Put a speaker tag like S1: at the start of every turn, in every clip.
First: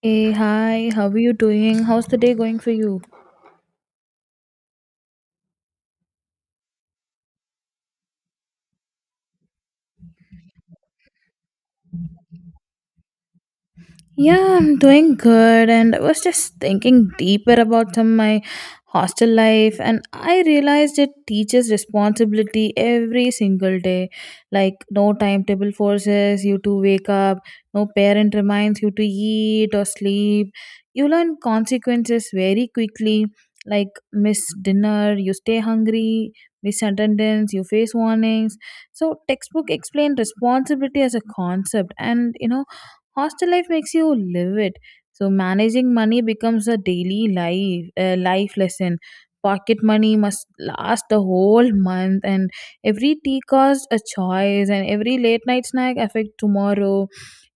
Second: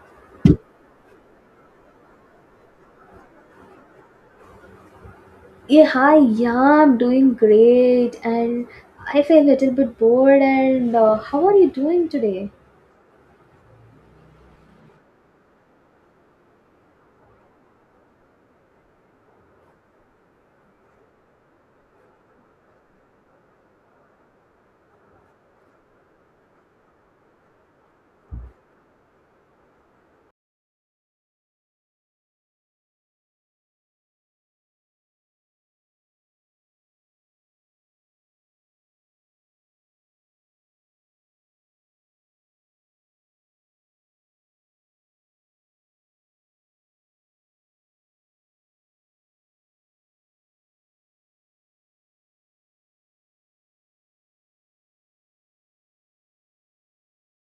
S1: Hey, hi, how are you doing? How's the day going for you?
S2: Yeah, hi, yeah, I'm doing great and I feel a little bit bored and how are you doing today?
S1: Yeah, I'm doing good, and I was just thinking deeper about some my hostel life, and I realized it teaches responsibility every single day. Like no timetable forces you to wake up, no parent reminds you to eat or sleep. You learn consequences very quickly, like miss dinner, you stay hungry, miss attendance, you face warnings. So textbook explained responsibility as a concept, and hostel life makes you live it. So managing money becomes a daily life life lesson. Pocket money must last the whole month, and every tea costs a choice, and every late night snack affect tomorrow.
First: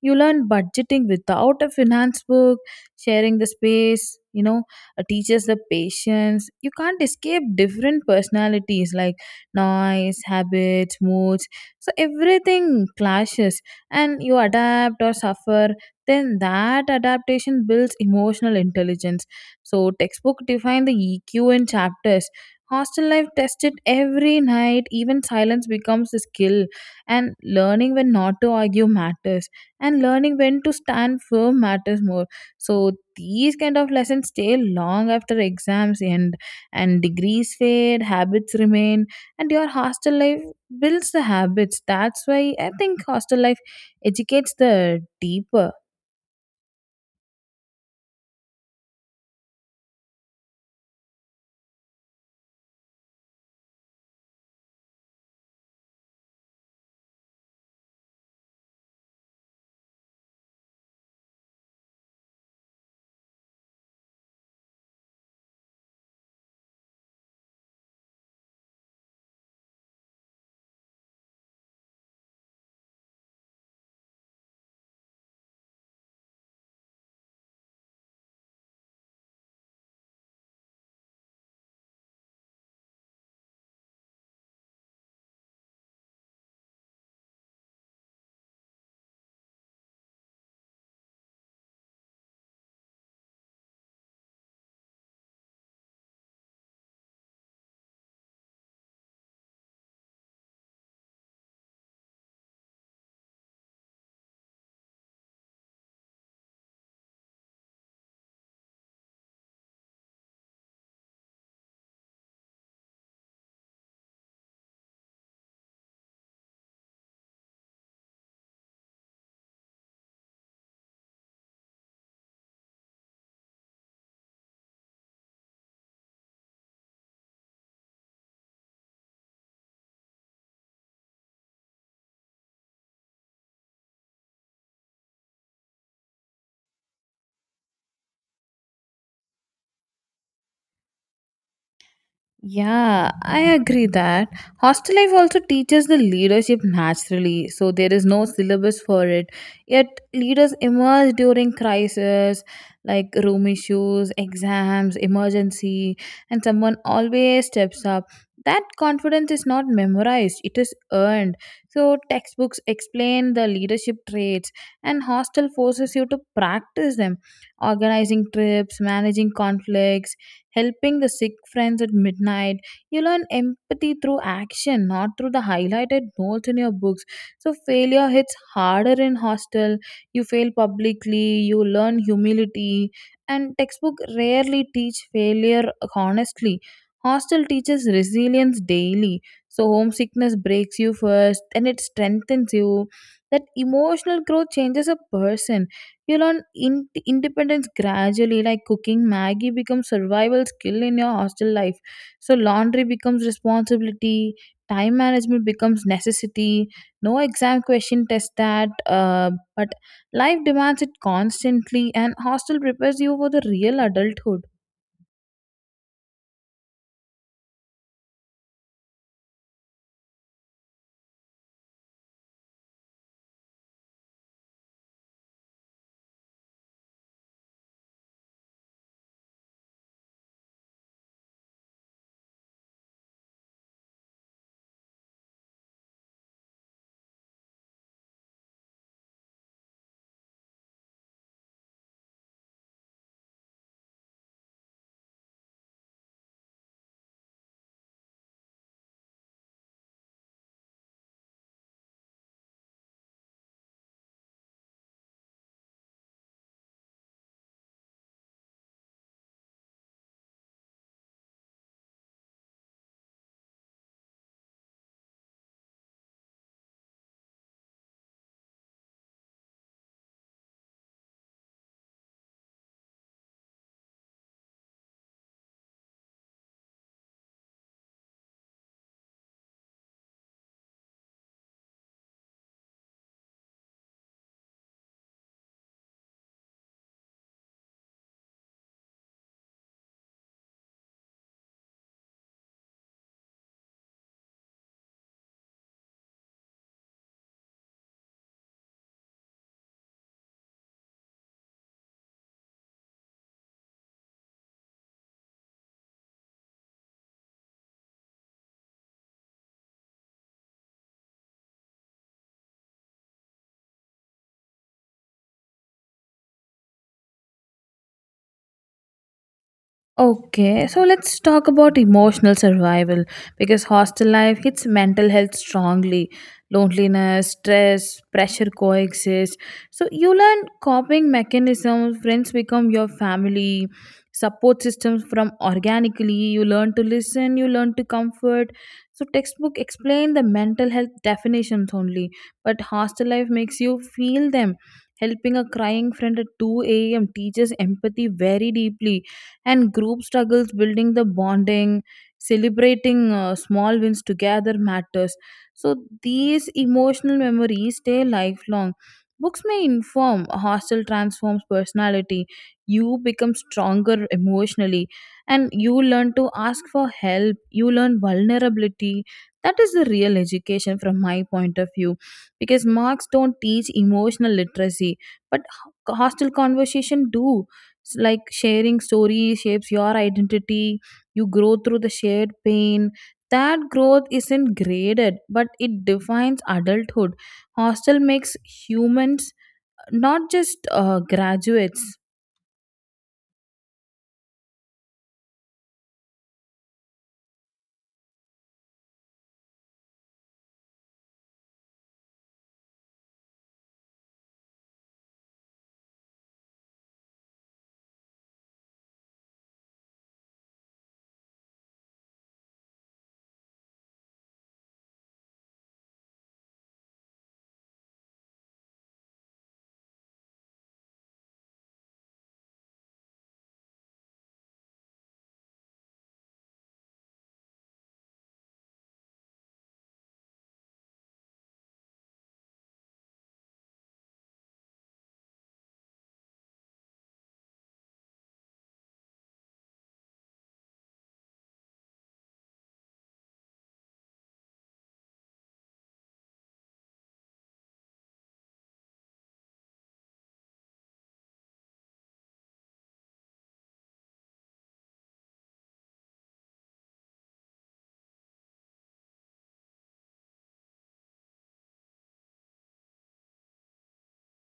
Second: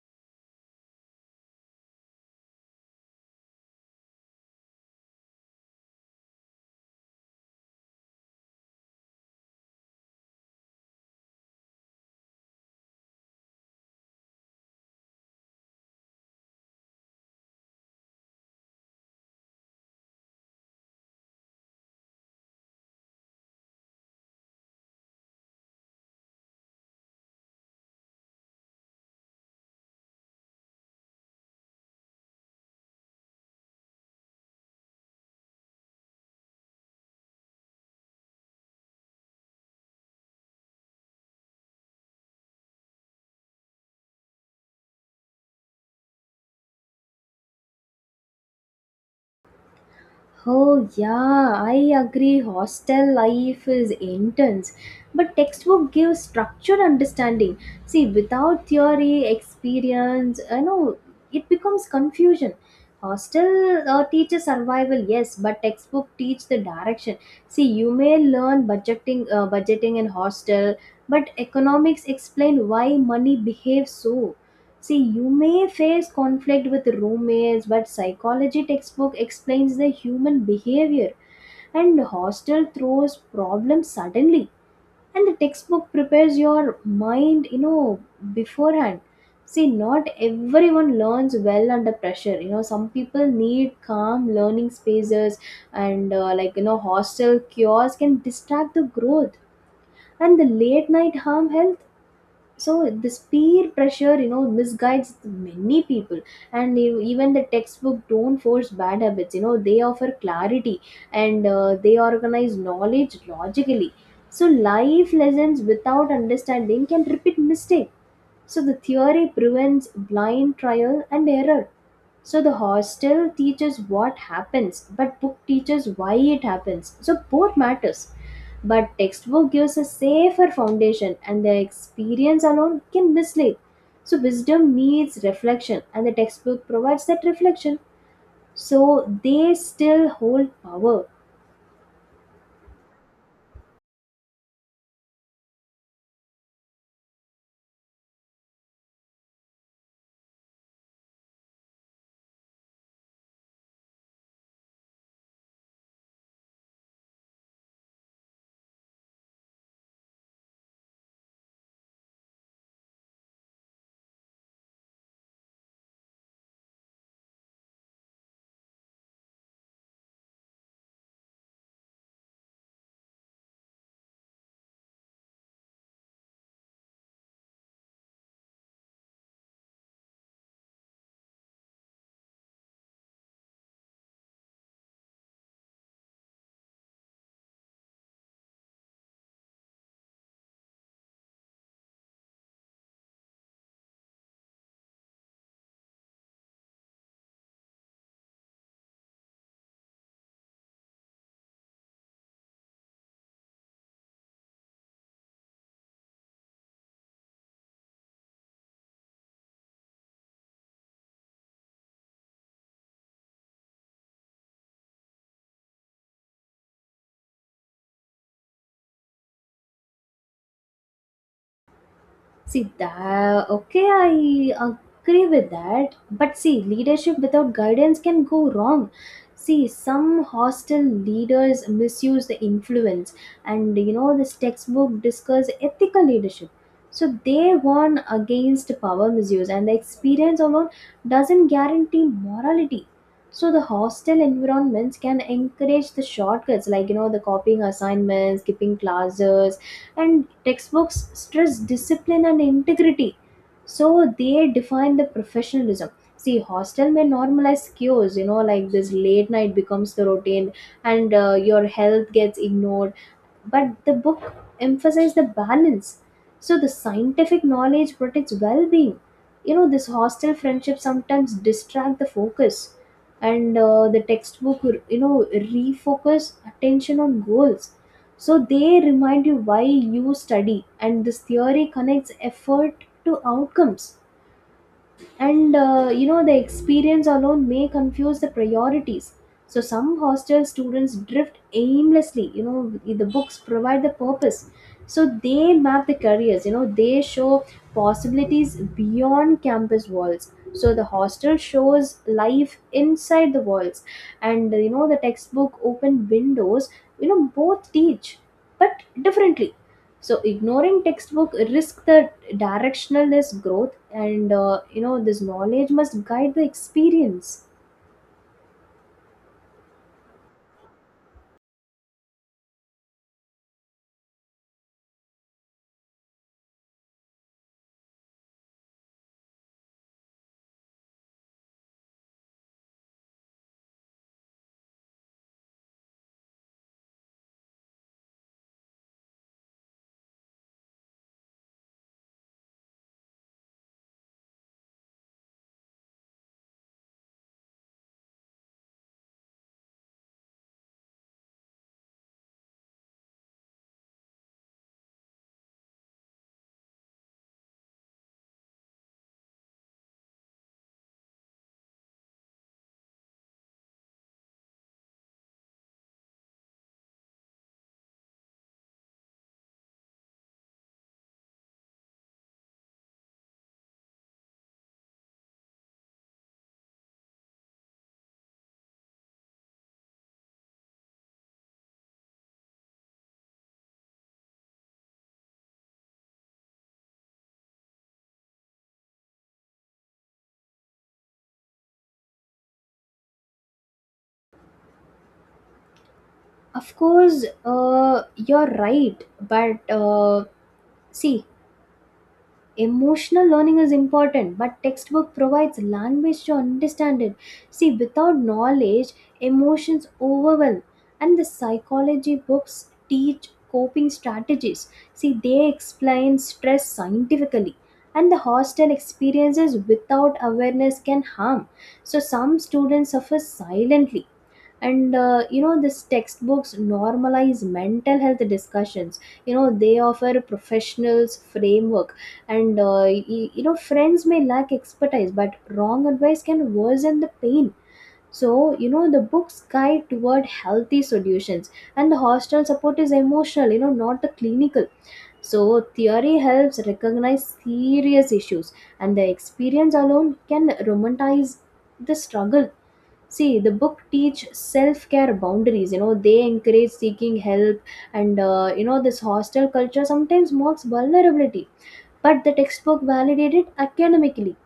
S1: You learn budgeting without a finance book. Sharing the space, you know teaches the patience. You can't escape different personalities, like noise habits moods, so everything clashes, and you adapt or suffer. Then that adaptation builds emotional intelligence. So textbook define the eq in chapters. Hostel life tested every night. Even silence becomes a skill, and learning when not to argue matters, and learning when to stand firm matters more. So these kind of lessons stay long after exams end, and degrees fade, habits remain. And your hostel life builds the habits. That's why I think hostel life educates the deeper.
S2: Oh, yeah, I agree. Hostel life is intense, but textbook gives structured understanding. See, without theory, experience, I know it becomes confusion. Hostel teaches survival, yes, but textbook teach the direction. See, you may learn budgeting in hostel, but economics explain why money behaves so. See, you may face conflict with roommates, but psychology textbook explains the human behavior and hostel throws problems suddenly and the textbook prepares your mind, beforehand. See, not everyone learns well under pressure. You know, some people need calm learning spaces and like, hostel cures can distract the growth and the late night harm health so this peer pressure misguides many people and even the textbook don't force bad habits they offer clarity and they organize knowledge logically so life lessons without understanding can repeat mistake so the theory prevents blind trial and error so the hostel teaches what happens but book teaches why it happens so both matters but textbook gives a safer foundation and the experience alone can mislead. So wisdom needs reflection and the textbook provides that reflection. So they still hold power.
S1: Yeah, I agree that hostel life also teaches the leadership naturally, so there is no syllabus for it. Yet leaders emerge during crisis, like room issues, exams, emergency, and someone always steps up. That confidence is not memorized; it is earned. So textbooks explain the leadership traits, and hostel forces you to practice them, organizing trips, managing conflicts, helping the sick friends at midnight. You learn empathy through action, not through the highlighted notes in your books. So failure hits harder in hostel. You fail publicly, you learn humility, and textbook rarely teach failure honestly. Hostel teaches resilience daily. So homesickness breaks you first, and it strengthens you. That emotional growth changes a person. You learn independence gradually, like cooking Maggie becomes survival skill in your hostel life. So laundry becomes responsibility, time management becomes necessity. No exam question test that, but life demands it constantly, and hostel prepares you for the real adulthood.
S2: See that okay, I agree with that. But see, leadership without guidance can go wrong. See, some hostile leaders misuse the influence, and this textbook discuss ethical leadership. So they warn against power misuse, and the experience alone doesn't guarantee morality. So the hostile environments can encourage the shortcuts, like the copying assignments, skipping classes, and textbooks stress discipline and integrity so they define the professionalism. See, hostel may normalize cures, like this late night becomes the routine, and your health gets ignored, but the book emphasized the balance. So the scientific knowledge protects well-being. This hostile friendship sometimes distract the focus, and the textbook refocus attention on goals. So they remind you why you study, and this theory connects effort to outcomes, and the experience alone may confuse the priorities. So some hostel students drift aimlessly. The books provide the purpose, so they map the careers. They show possibilities beyond campus walls. So the hostel shows life inside the walls, and the textbook open windows. Both teach but differently. So ignoring textbook risk the directionalness growth, and this knowledge must guide the experience.
S1: Okay, so let's talk about emotional survival because hostel life hits mental health strongly. Loneliness, stress, pressure coexist. So you learn coping mechanisms, friends become your family, support systems from organically. You learn to listen, you learn to comfort. So textbook explain the mental health definitions only, but hostel life makes you feel them. Helping a crying friend at 2 a.m. teaches empathy very deeply, and group struggles building the bonding, celebrating small wins together matters. So these emotional memories stay lifelong. Books may inform, a hostel transforms personality. You become stronger emotionally, and you learn to ask for help, you learn vulnerability. That is the real education from my point of view, because marks don't teach emotional literacy, but hostel conversation do. Like sharing stories shapes your identity. You grow through the shared pain. That growth isn't graded, but it defines adulthood. Hostel makes humans, not just graduates.
S2: Of course, you're right, but see, emotional learning is important, but textbook provides language to understand it. See, without knowledge, emotions overwhelm, and the psychology books teach coping strategies. See, they explain stress scientifically, and the hostile experiences without awareness can harm. So, some students suffer silently, and these textbooks normalize mental health discussions. They offer professionals framework, and friends may lack expertise, but wrong advice can worsen the pain. So the books guide toward healthy solutions, and the hostel support is emotional, not the clinical. So theory helps recognize serious issues, and the experience alone can romanticize the struggle. See, the book teach self-care boundaries. They encourage seeking help, and this hostel culture sometimes mocks vulnerability. But the textbook validated it academically.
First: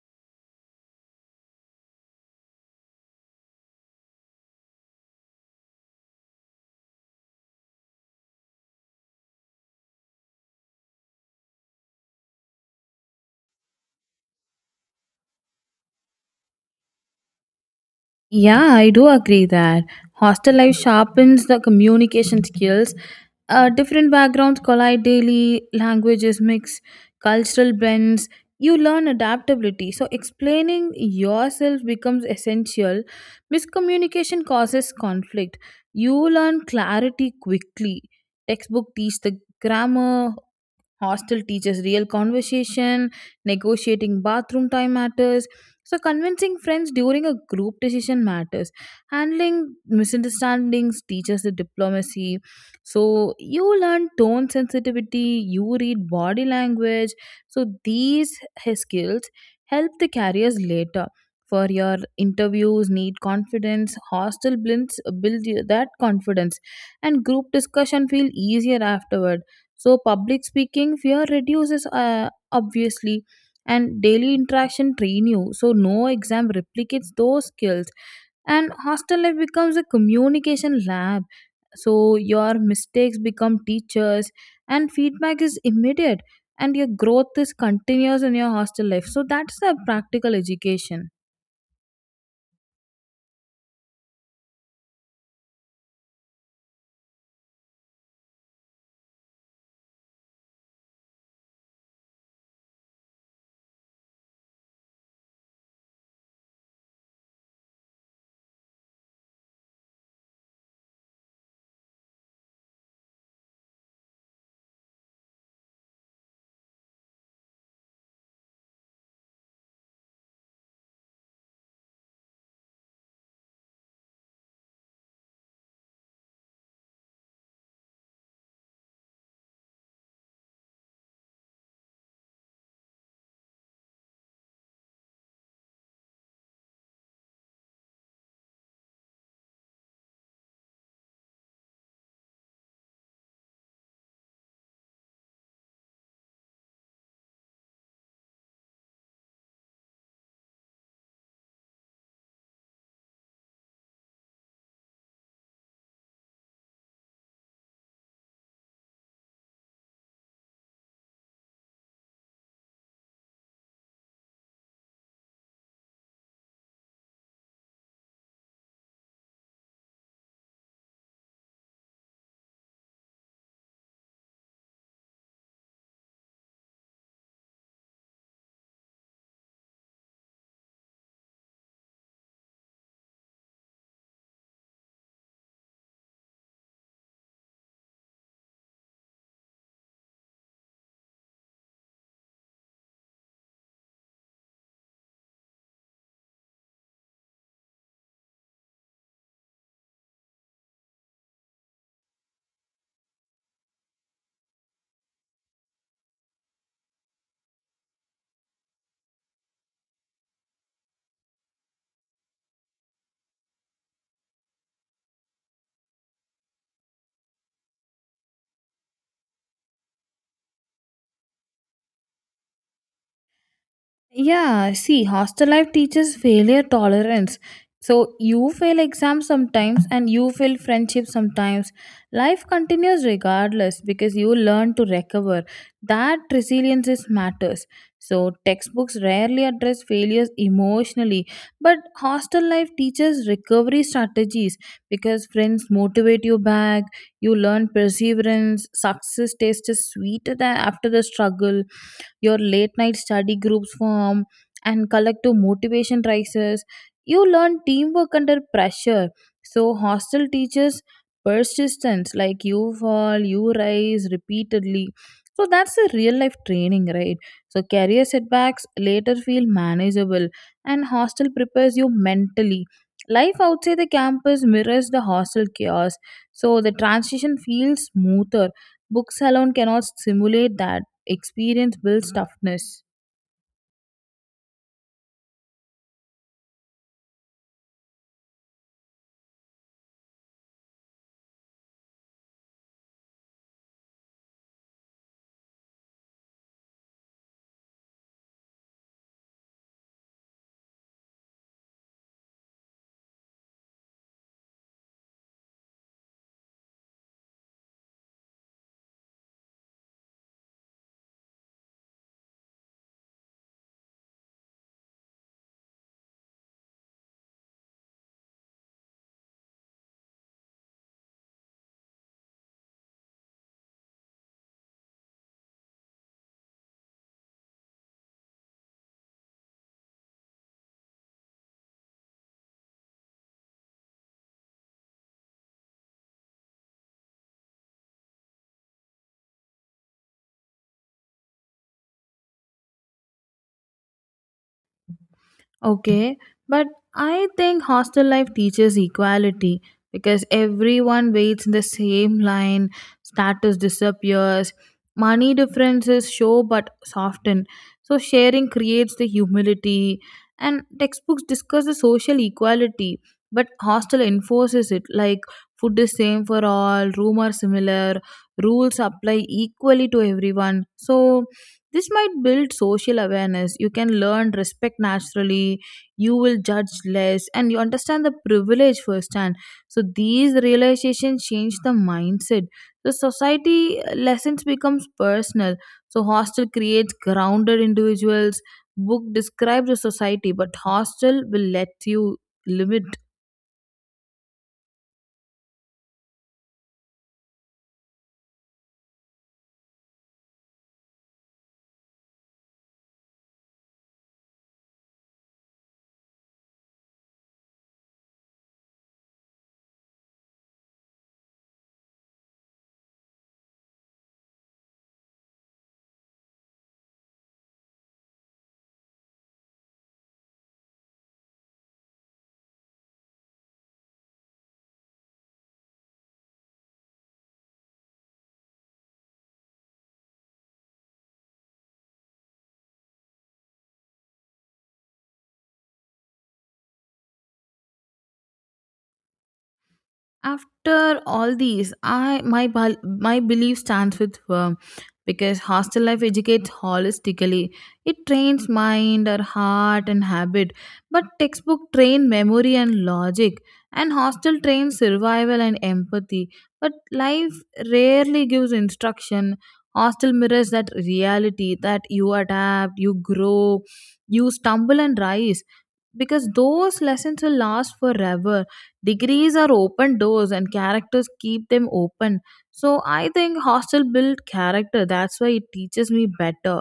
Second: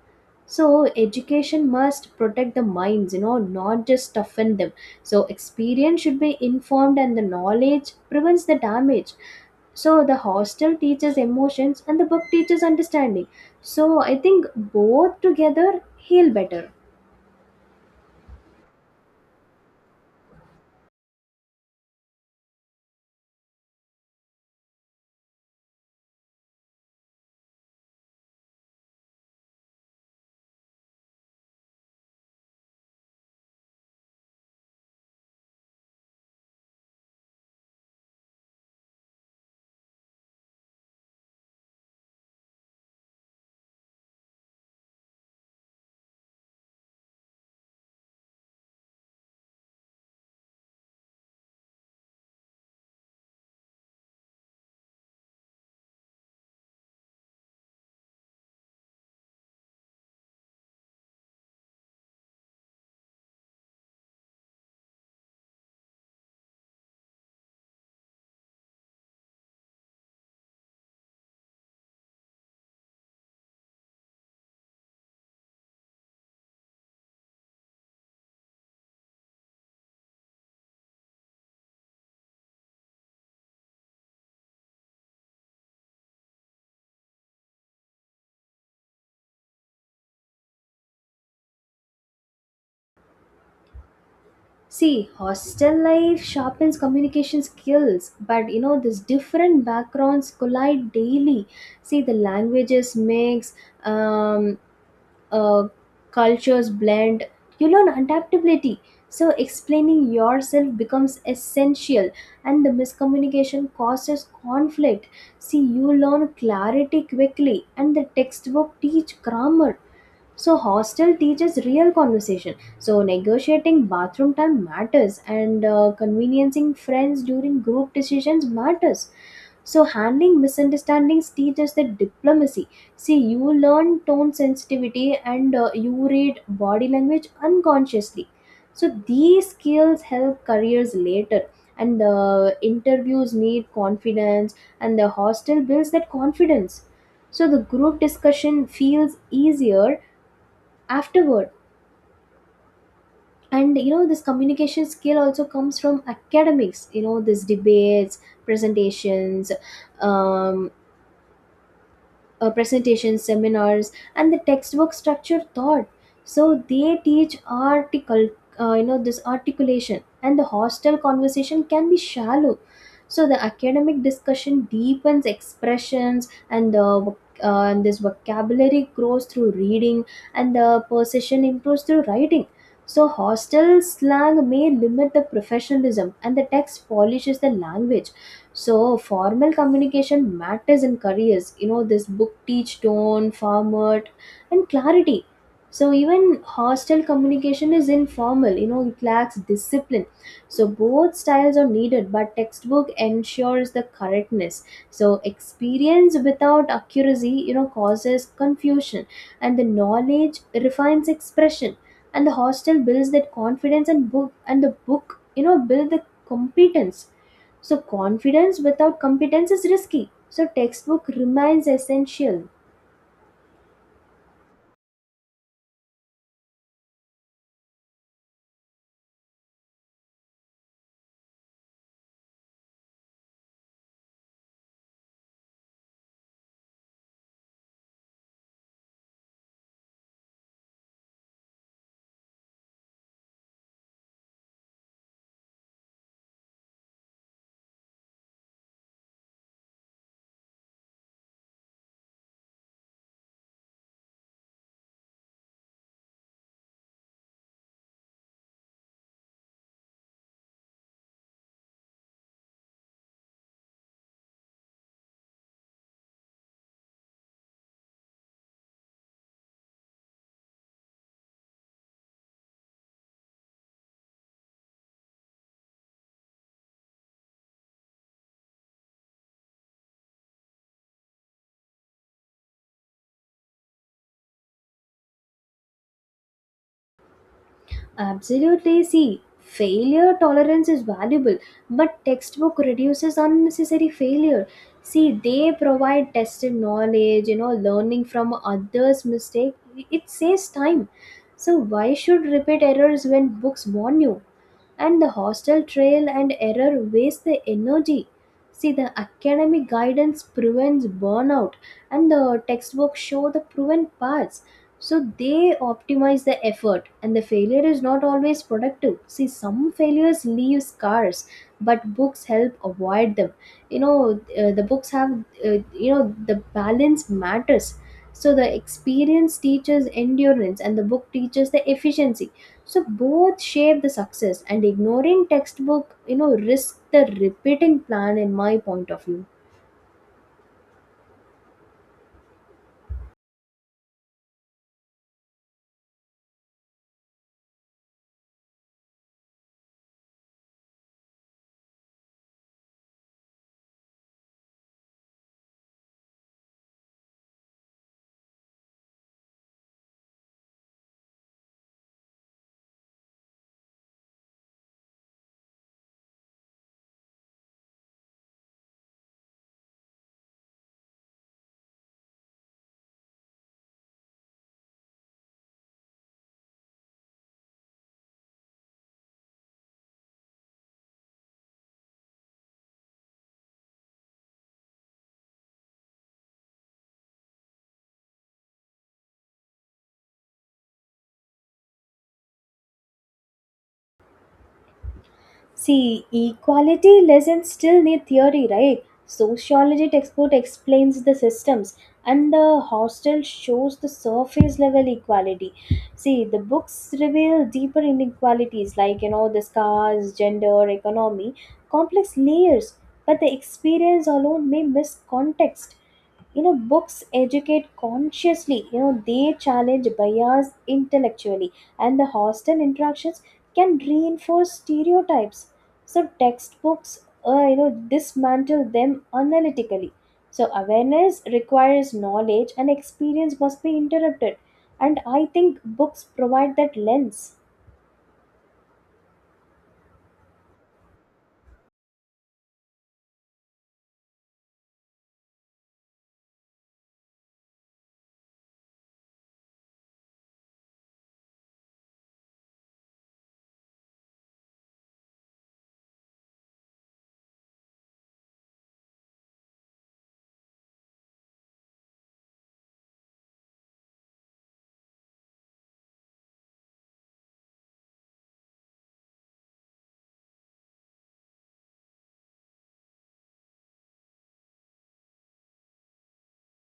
S2: So education must protect the minds. Not just toughen them. So experience should be informed, and the knowledge prevents the damage. So the hostel teaches emotions, and the book teaches understanding. So I think both together heal better.
S1: Yeah, I do agree that hostel life sharpens the communication skills. Different backgrounds collide daily, languages mix, cultural blends. You learn adaptability. So, explaining yourself becomes essential. Miscommunication causes conflict. You learn clarity quickly. Textbook teach the grammar, hostel teaches real conversation, negotiating bathroom time matters. So, convincing friends during a group decision matters. Handling misunderstandings teaches the diplomacy. So, you learn tone sensitivity, you read body language. So, these skills help the careers later. For your interviews, need confidence. Hostel blends build you that confidence, and group discussion feel easier afterwards. So public speaking fear reduces, obviously, and daily interaction train you. So no exam replicates those skills, and hostel life becomes a communication lab. So your mistakes become teachers, and feedback is immediate, and your growth is continuous in your hostel life. So that's the practical education.
S2: See, hostel life sharpens communication skills, but these different backgrounds collide daily. See, the languages mix, um, uh, cultures blend. You learn adaptability. So, explaining yourself becomes essential, and the miscommunication causes conflict. See, you learn clarity quickly, and the textbook teach grammar, so hostel teaches real conversation. So negotiating bathroom time matters, and conveniencing friends during group decisions matters. So handling misunderstandings teaches the diplomacy. See, you learn tone sensitivity, and you read body language unconsciously. So these skills help careers later, and the interviews need confidence, and the hostel builds that confidence. So the group discussion feels easier afterward, and this communication skill also comes from academics. This debates, presentations um, presentations, seminars, and the textbook structure thought. So they teach this articulation, and the hostel conversation can be shallow. So the academic discussion deepens expressions, and and this vocabulary grows through reading, and the precision improves through writing. So hostel slang may limit the professionalism, and the text polishes the language, so formal communication matters in careers. This book teach tone, format, and clarity. So even hostile communication is informal. It lacks discipline. So both styles are needed, but textbook ensures the correctness. So experience without accuracy, causes confusion, and the knowledge refines expression, and the hostel builds that confidence, and the book build the competence. So confidence without competence is risky, so textbook remains essential.
S1: Yeah, see, hostel life teaches failure tolerance. So you fail exams sometimes and you fail friendship sometimes. Life continues regardless because you learn to recover. That resilience is matters. So textbooks rarely address failures emotionally, but hostel life teaches recovery strategies because friends motivate you back, you learn perseverance, success tastes sweeter than after the struggle. Your late night study groups form and collective motivation rises. You learn teamwork under pressure. So hostel teaches persistence. Like you fall, you rise repeatedly. So that's a real life training, right? So career setbacks later feel manageable, and hostel prepares you mentally. Life outside the campus mirrors the hostel chaos, so the transition feels smoother. Books alone cannot simulate that. Experience builds toughness.
S2: Absolutely. See, failure tolerance is valuable, but textbook reduces unnecessary failure. See, they provide tested knowledge. Learning from others' mistake, it saves time. So why should repeat errors when books warn you? And the hostile trail and error waste the energy. See, the academic guidance prevents burnout, and the textbooks show the proven paths. So they optimize the effort, and the failure is not always productive. See, some failures leave scars, but books help avoid them. The books have, the balance matters. So the experience teaches endurance, and the book teaches the efficiency, so both shape the success, and ignoring textbook risk the repeating plan in my point of view.
S1: Okay, but I think hostel life teaches equality because everyone waits in the same line, status disappears, money differences show but soften. So sharing creates the humility, and textbooks discuss the social equality, but hostel enforces it. Like food is same for all, room are similar, rules apply equally to everyone. So this might build social awareness. You can learn respect naturally. You will judge less and you understand the privilege firsthand. So these realizations change the mindset. The society lessons becomes personal. So hostel creates grounded individuals. Book describes the society, but hostel will let you limit.
S2: See, equality lessons still need theory, right? Sociology textbook explains the systems, and the hostel shows the surface level equality. See, the books reveal deeper inequalities, like, the scars, gender, economy, complex layers, but the experience alone may miss context. Books educate consciously. They challenge bias intellectually, and the hostel interactions can reinforce stereotypes, so textbooks, dismantle them analytically. So awareness requires knowledge, and experience must be interrupted, and I think books provide that lens.
S1: After all these my belief stands with firm because hostel life educates holistically. It trains mind or heart and habit, but textbook train memory and logic, and hostel trains survival and empathy. But life rarely gives instruction. Hostel mirrors that reality, that you adapt, you grow, you stumble and rise, because those lessons will last forever. Degrees are open doors and characters keep them open. So I think hostel built character. That's why it teaches me better.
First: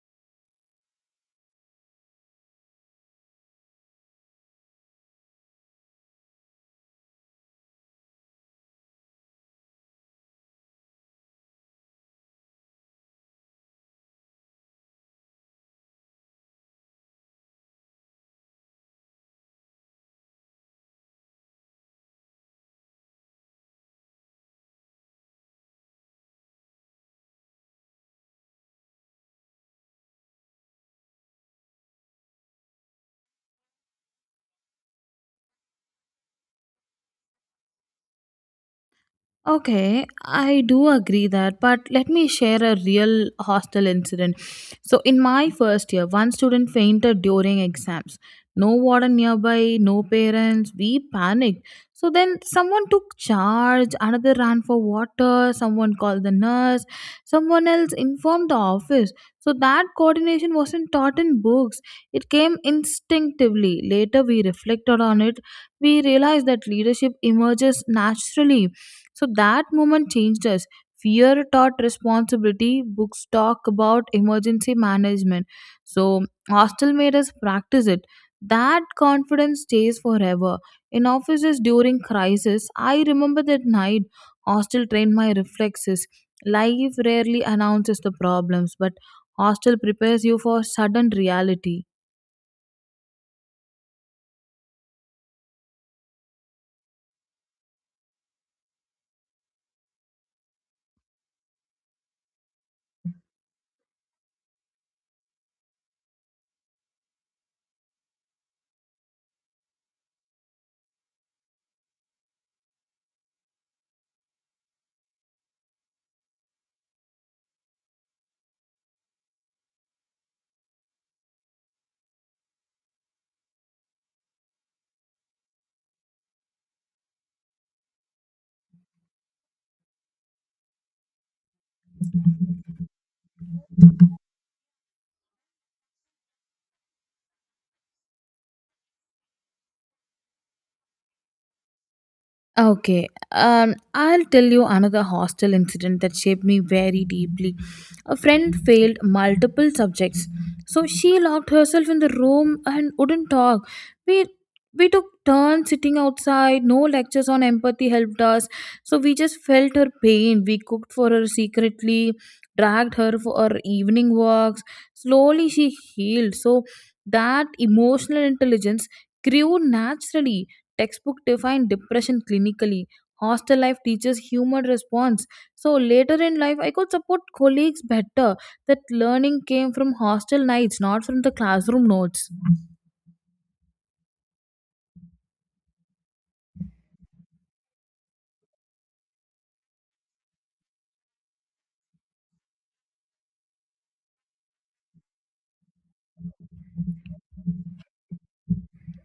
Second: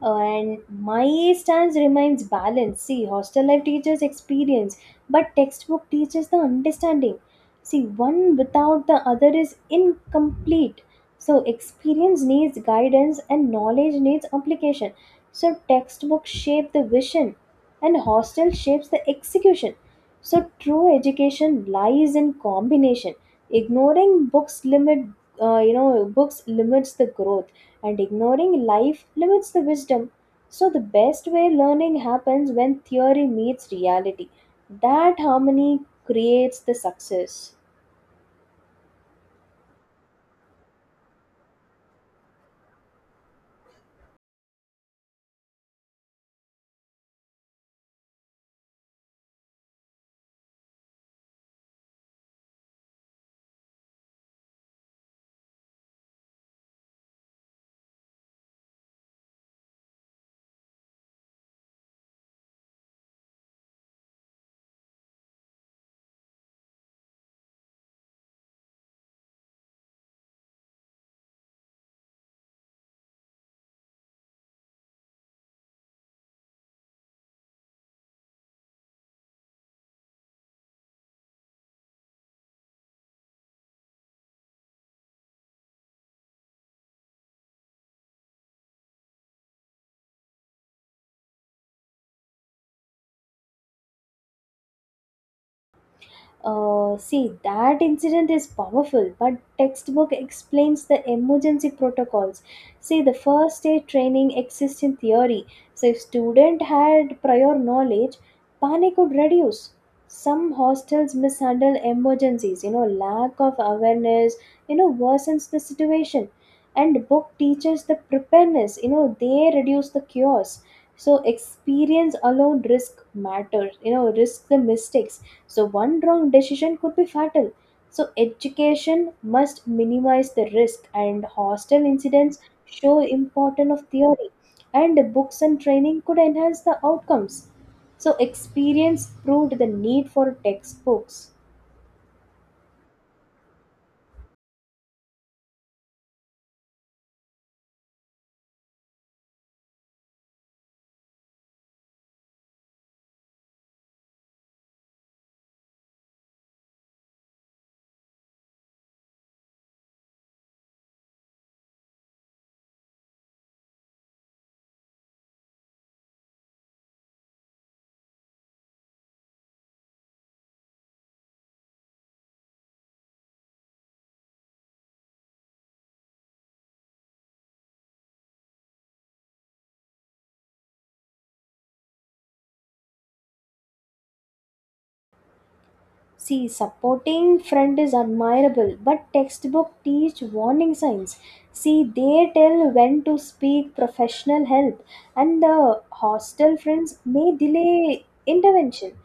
S2: And my stance remains balanced. See, hostel life teaches experience, but textbook teaches the understanding. See, one without the other is incomplete. So, experience needs guidance and knowledge needs application. So, textbook shape the vision and hostel shapes the execution. So, true education lies in combination. Ignoring books limits the growth, and ignoring life limits the wisdom. So, the best way learning happens when theory meets reality. That harmony creates the success.
S1: Okay, I do agree that, but let me share a real hostel incident. So, in my first year, one student fainted during exams. No warden nearby, no parents. We panicked. So, then someone took charge, another ran for water, someone called the nurse, someone else informed the office. So, that coordination wasn't taught in books, it came instinctively. Later, we reflected on it. We realized that leadership emerges naturally, so that moment changed us. Fear taught responsibility, books talk about emergency management. So, hostel made us practice it. That confidence stays forever. In offices during crisis, I remember that night, hostel trained my reflexes. Life rarely announces the problems, but hostel prepares you for sudden reality.
S2: See, that incident is powerful, but textbook explains the emergency protocols. See, the first aid training exists in theory, so if student had prior knowledge, panic would reduce. Some hostels mishandle emergencies. Lack of awareness, worsens the situation. And book teaches the preparedness. They reduce the chaos, so experience alone risk matters. Risk the mistakes, so one wrong decision could be fatal. So education must minimize the risk, and hostel incidents show importance of theory, and books and training could enhance the outcomes, so experience proved the need for textbooks.
S1: Okay, I'll tell you another hostel incident that shaped me very deeply. A friend failed multiple subjects, so she locked herself in the room and wouldn't talk. We we took turns sitting outside. No lectures on empathy helped us, so we just felt her pain. We cooked for her secretly, dragged her for her evening walks. Slowly, she healed. So that emotional intelligence grew naturally. Textbook define depression clinically. Hostel life teaches human response. So later in life, I could support colleagues better. That learning came from hostel nights, not from the classroom notes.
S2: See, supporting friend is admirable, but textbook teach warning signs. See, they tell when to speak professional help, and the hostel friends may delay intervention.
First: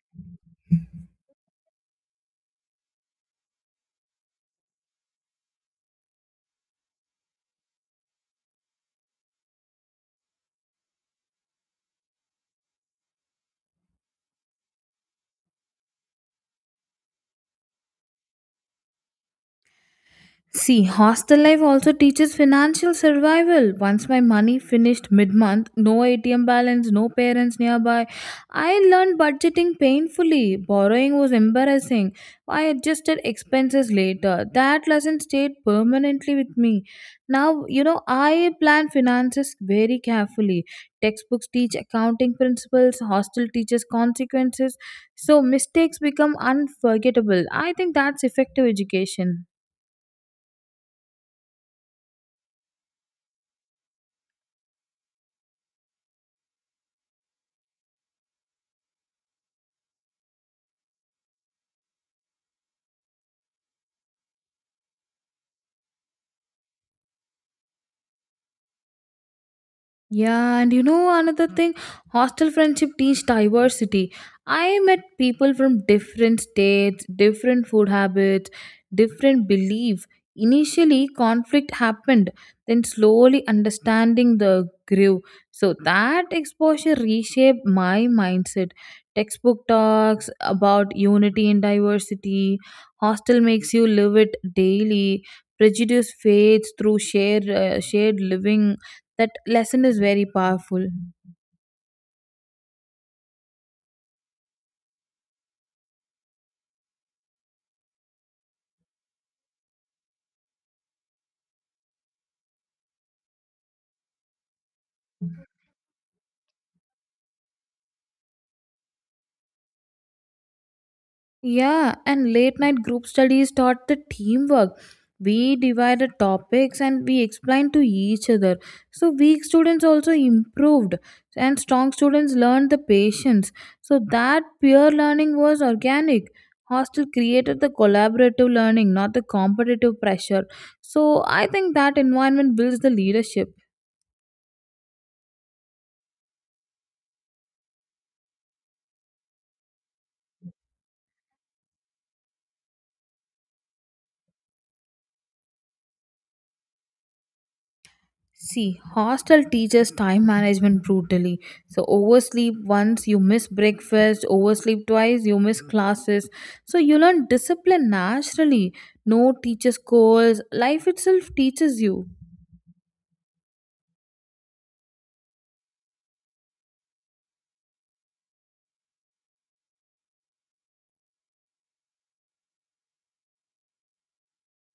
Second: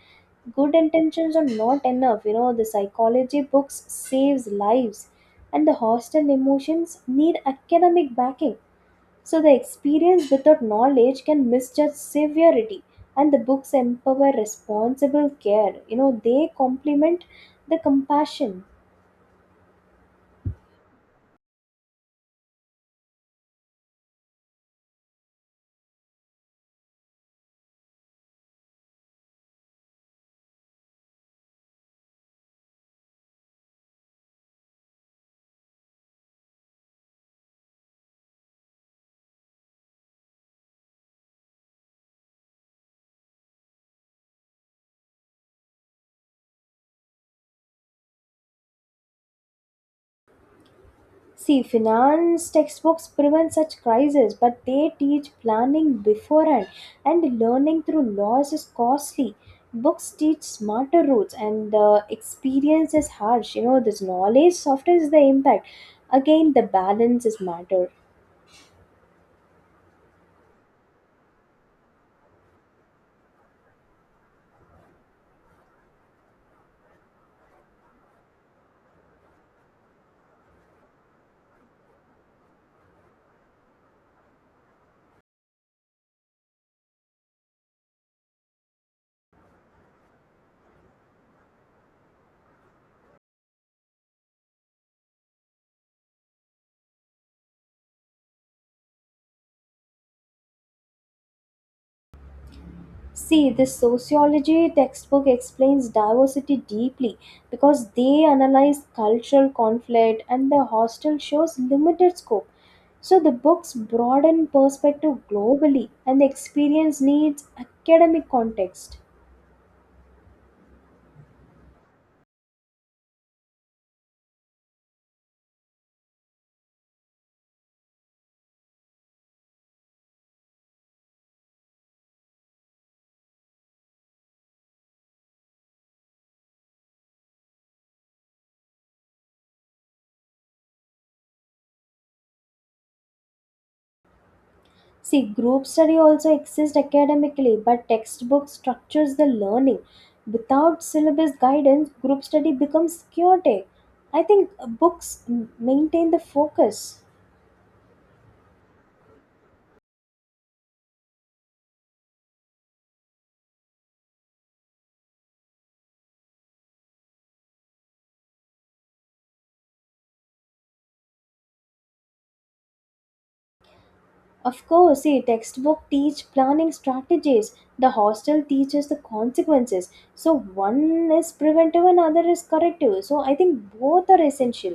S2: Good intentions are not enough. The psychology books saves lives, and the hostel emotions need academic backing. So the experience without knowledge can misjudge severity, and the books empower responsible care. They complement the compassion.
S1: See, hostel life also teaches financial survival. Once my money finished mid month, no ATM balance, no parents nearby. I learned budgeting painfully. Borrowing was embarrassing. I adjusted expenses later. That lesson stayed permanently with me. Now, I plan finances very carefully. Textbooks teach accounting principles, hostel teaches consequences. So mistakes become unforgettable. I think that's effective education.
S2: See, finance textbooks prevent such crises, but they teach planning beforehand, and learning through loss is costly. Books teach smarter routes, and the experience is harsh. This knowledge softens the impact. Again, the balance is matter.
S1: Yeah, and you know another thing, hostel friendship teach diversity. I met people from different states, different food habits, different belief. Initially, conflict happened, then slowly understanding the grew. So that exposure reshaped my mindset. Textbook talks about unity and diversity. Hostel makes you live it daily. Prejudice fades through shared shared living. That lesson is very powerful.
S2: See, this sociology textbook explains diversity deeply, because they analyze cultural conflict and the hostel shows limited scope. So the books broaden perspective globally, and the experience needs academic context.
S1: Yeah, and late night group studies taught the teamwork. We divided topics and we explained to each other. So weak students also improved, and strong students learned the patience. So that peer learning was organic. Hostel created the collaborative learning, not the competitive pressure. So I think that environment builds the leadership.
S2: See, group study also exists academically, but textbook structures the learning. Without syllabus guidance, group study becomes chaotic. I think books maintain the focus.
S1: See, hostel teaches time management brutally. So, oversleep once, you miss breakfast, oversleep twice, you miss classes. So, you learn discipline naturally. No teacher scolds, life itself teaches you.
S2: Of course, see, textbook teach planning strategies. The hostel teaches the consequences. So one is preventive and other is corrective. So I think both are essential.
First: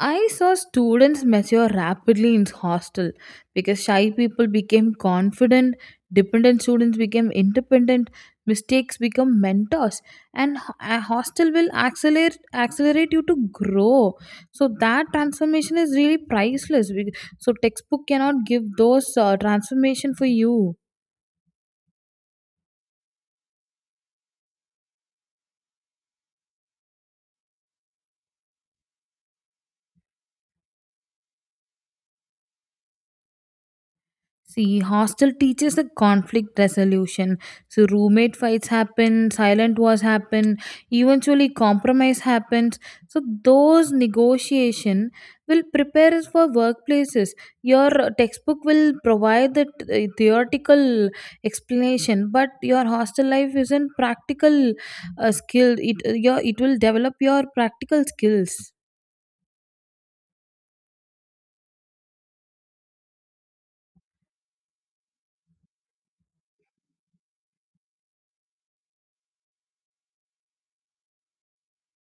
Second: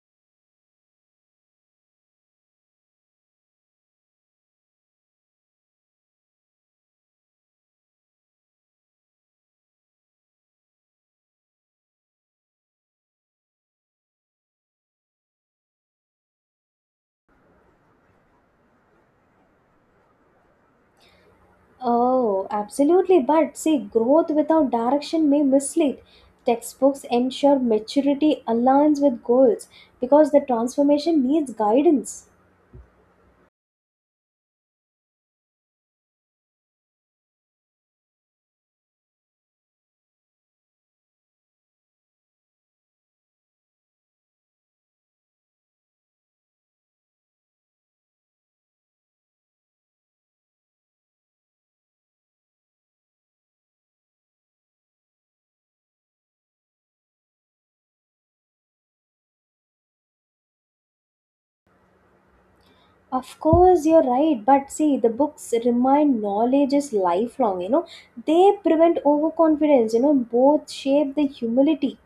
S1: I saw students mature rapidly in hostel because shy people became confident, dependent students became independent, mistakes become mentors, and a hostel will accelerate you to grow. So that transformation is really priceless. So textbook cannot give those transformation for you.
S2: Oh, absolutely. But see, growth without direction may mislead. Textbooks ensure maturity aligns with goals, because the transformation needs guidance.
S1: See, hostel teaches the conflict resolution. So roommate fights happen, silent wars happen, eventually compromise happens. So those negotiation will prepare us for workplaces. Your textbook will provide the theoretical explanation, but your hostel life isn't practical skill. It will develop your practical skills.
S2: Of course, you're right. But see, the books remind knowledge is lifelong. They prevent overconfidence. Both shape the humility.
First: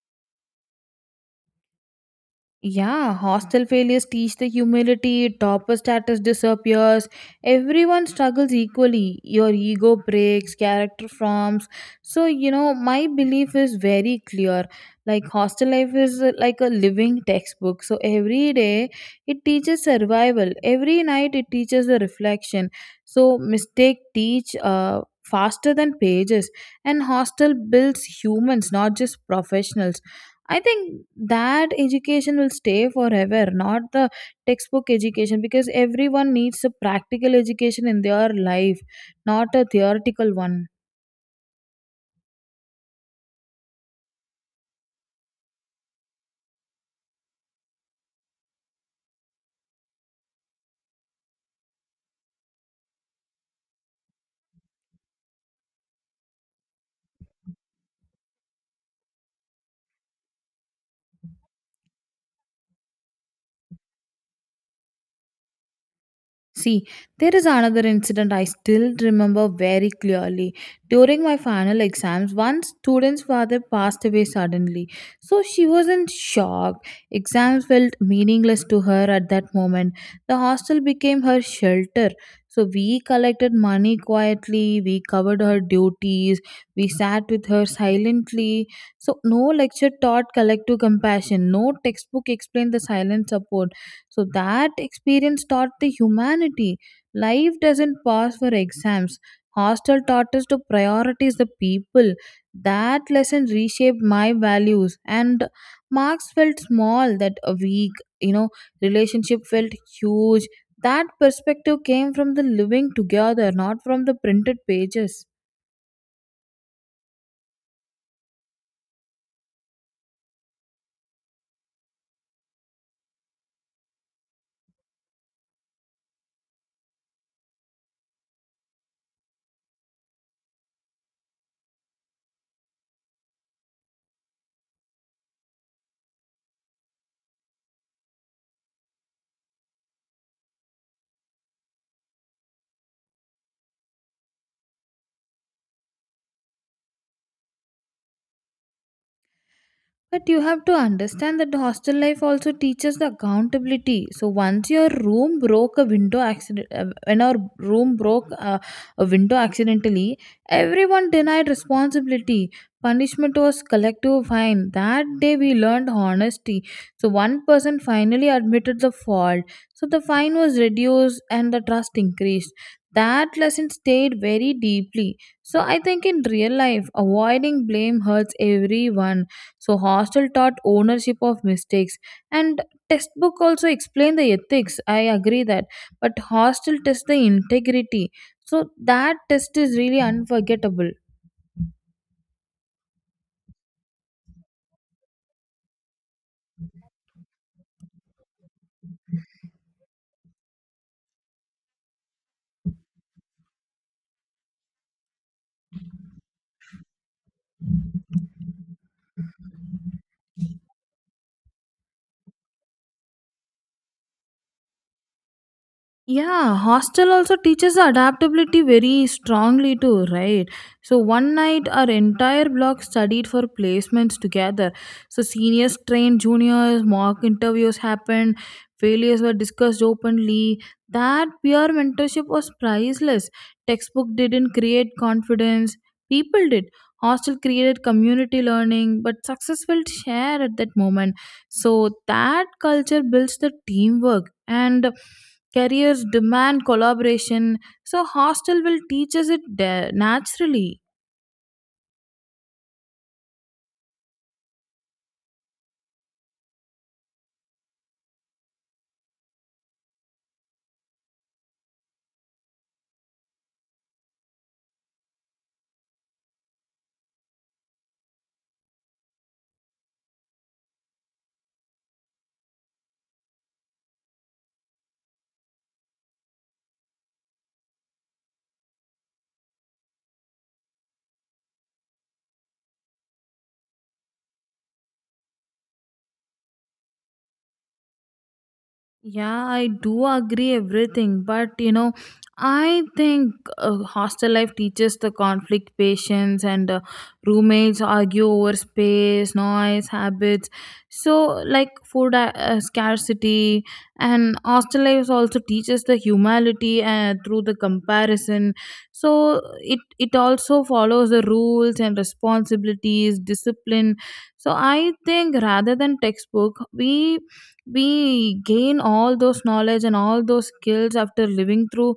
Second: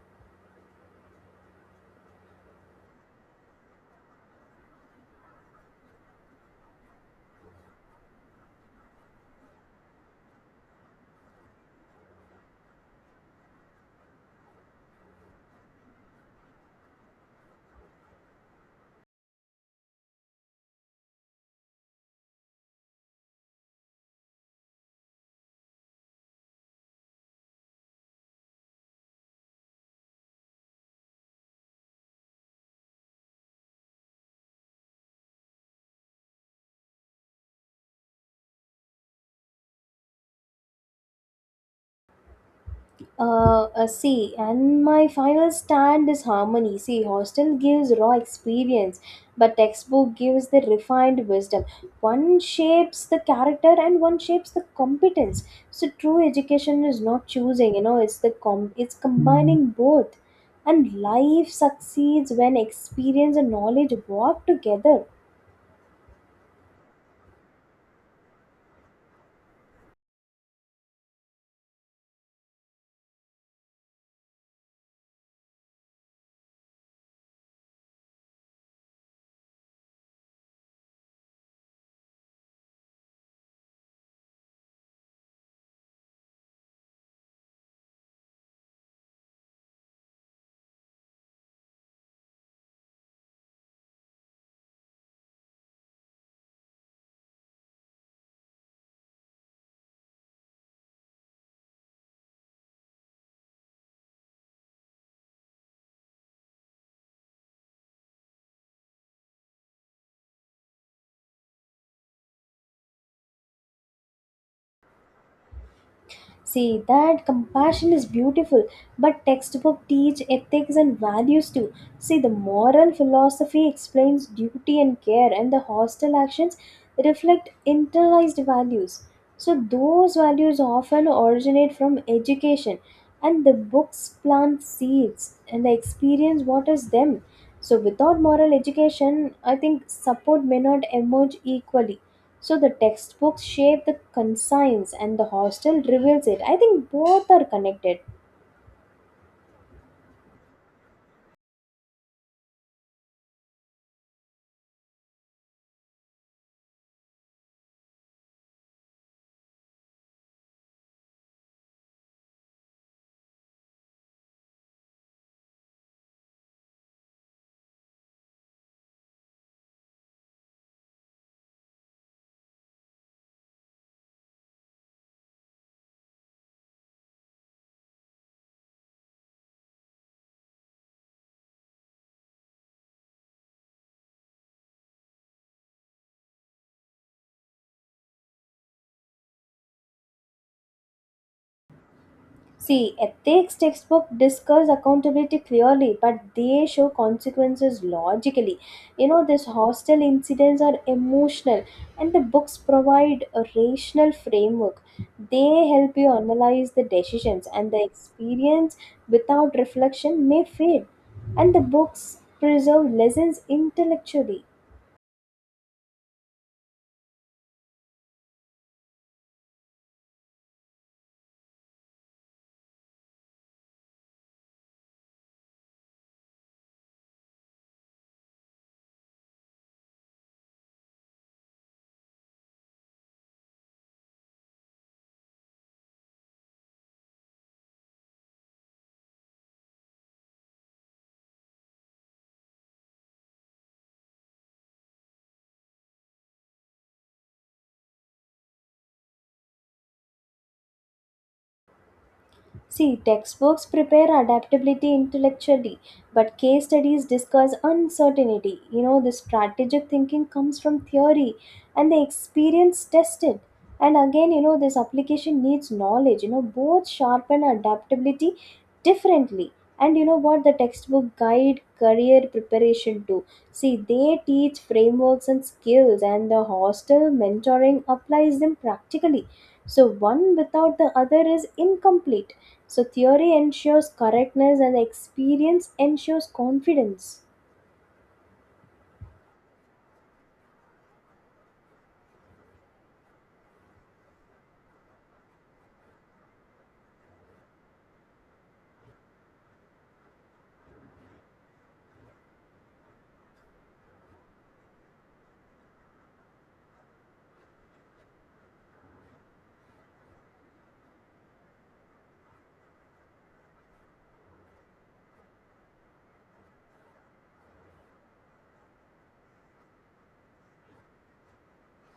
S1: Yeah, hostel failures teach the humility, topper status disappears, everyone struggles equally. Your ego breaks, character forms. So, my belief is very clear. Like, hostel life is like a living textbook. So, every day it teaches survival, every night it teaches a reflection. So, mistake teach faster than pages, and hostel builds humans, not just professionals. I think that education will stay forever, not the textbook education, because everyone needs a practical education in their life, not a theoretical one.
S2: See, and my final stand is harmony. See, hostel gives raw experience, but textbook gives the refined wisdom. One shapes the character and one shapes the competence. So true education is not choosing. It's the com it's combining both. And life succeeds when experience and knowledge work together.
S1: See, there is another incident I still remember very clearly. During my final exams, one student's father passed away suddenly. So she was in shock. Exams felt meaningless to her at that moment. The hostel became her shelter. So we collected money quietly, we covered her duties, we sat with her silently. So no lecture taught collective compassion, no textbook explained the silent support, so that experience taught the humanity. Life doesn't pass for exams. Hostel taught us to prioritize the people. That lesson reshaped my values, and marks felt small that a week. You know, Relationship felt huge. That perspective came from the living together, not from the printed pages.
S2: See, that compassion is beautiful, but textbook teach ethics and values too. See, the moral philosophy explains duty and care, and the hostile actions reflect internalized values. So, those values often originate from education, and the books plant seeds, and the experience waters them. So, without moral education, I think support may not emerge equally. So the textbooks shape the conscience and the hostel reveals it. I think both are connected.
S1: But you have to understand that the hostel life also teaches the accountability. So once your room broke a window accident, when our room broke a window accidentally, everyone denied responsibility. Punishment was collective fine. That day we learned honesty. So one person finally admitted the fault. So the fine was reduced and the trust increased. That lesson stayed very deeply. So I think in real life, avoiding blame hurts everyone. So hostel taught ownership of mistakes, and textbook also explained the ethics. I agree that, but hostel test the integrity. So that test is really unforgettable.
S2: See, ethics textbook discuss accountability clearly, but they show consequences logically. These hostel incidents are emotional, and the books provide a rational framework. They help you analyze the decisions, and the experience without reflection may fade. And the books preserve lessons intellectually.
S1: Yeah, hostel also teaches adaptability very strongly too, right? So one night our entire block studied for placements together. So seniors trained juniors, mock interviews happened, failures were discussed openly. That peer mentorship was priceless. Textbook didn't create confidence, people did. Hostel created community learning, but success felt shared at that moment. So that culture builds the teamwork, and careers demand collaboration. So hostel will teach us it naturally.
S2: See, textbooks prepare adaptability intellectually, but case studies discuss uncertainty. The strategic thinking comes from theory and the experience tested. And again, this application needs knowledge. Both sharpen adaptability differently. And what the textbook guide career preparation to. See, they teach frameworks and skills, and the hostel mentoring applies them practically, so, one without the other is incomplete. So, theory ensures correctness and experience ensures confidence.
S1: Yeah, I do agree everything, but I think hostel life teaches the conflict patience, and roommates argue over space, noise, habits. So, like food scarcity, and hostel life also teaches the humility through the comparison. So, it also follows the rules and responsibilities, discipline. So, I think rather than textbook, we gain all those knowledge and all those skills after living through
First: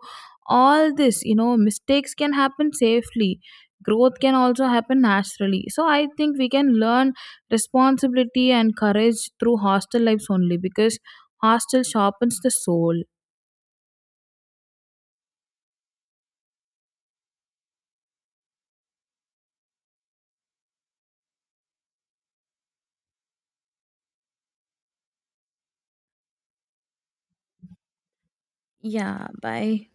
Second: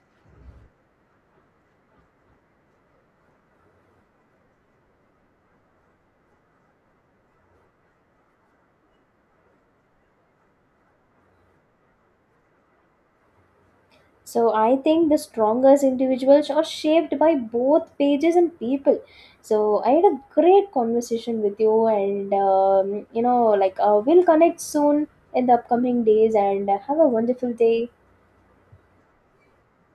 S1: all this. You know, mistakes can happen safely, growth can also happen naturally. So I think we can learn responsibility and courage through hostel lives only, because hostel sharpens the soul.
S2: So, I think the strongest individuals are shaped by both pages and people. So, I had a great conversation with you, and like we'll connect soon in the upcoming days, and have a wonderful day.
S1: Yeah, bye.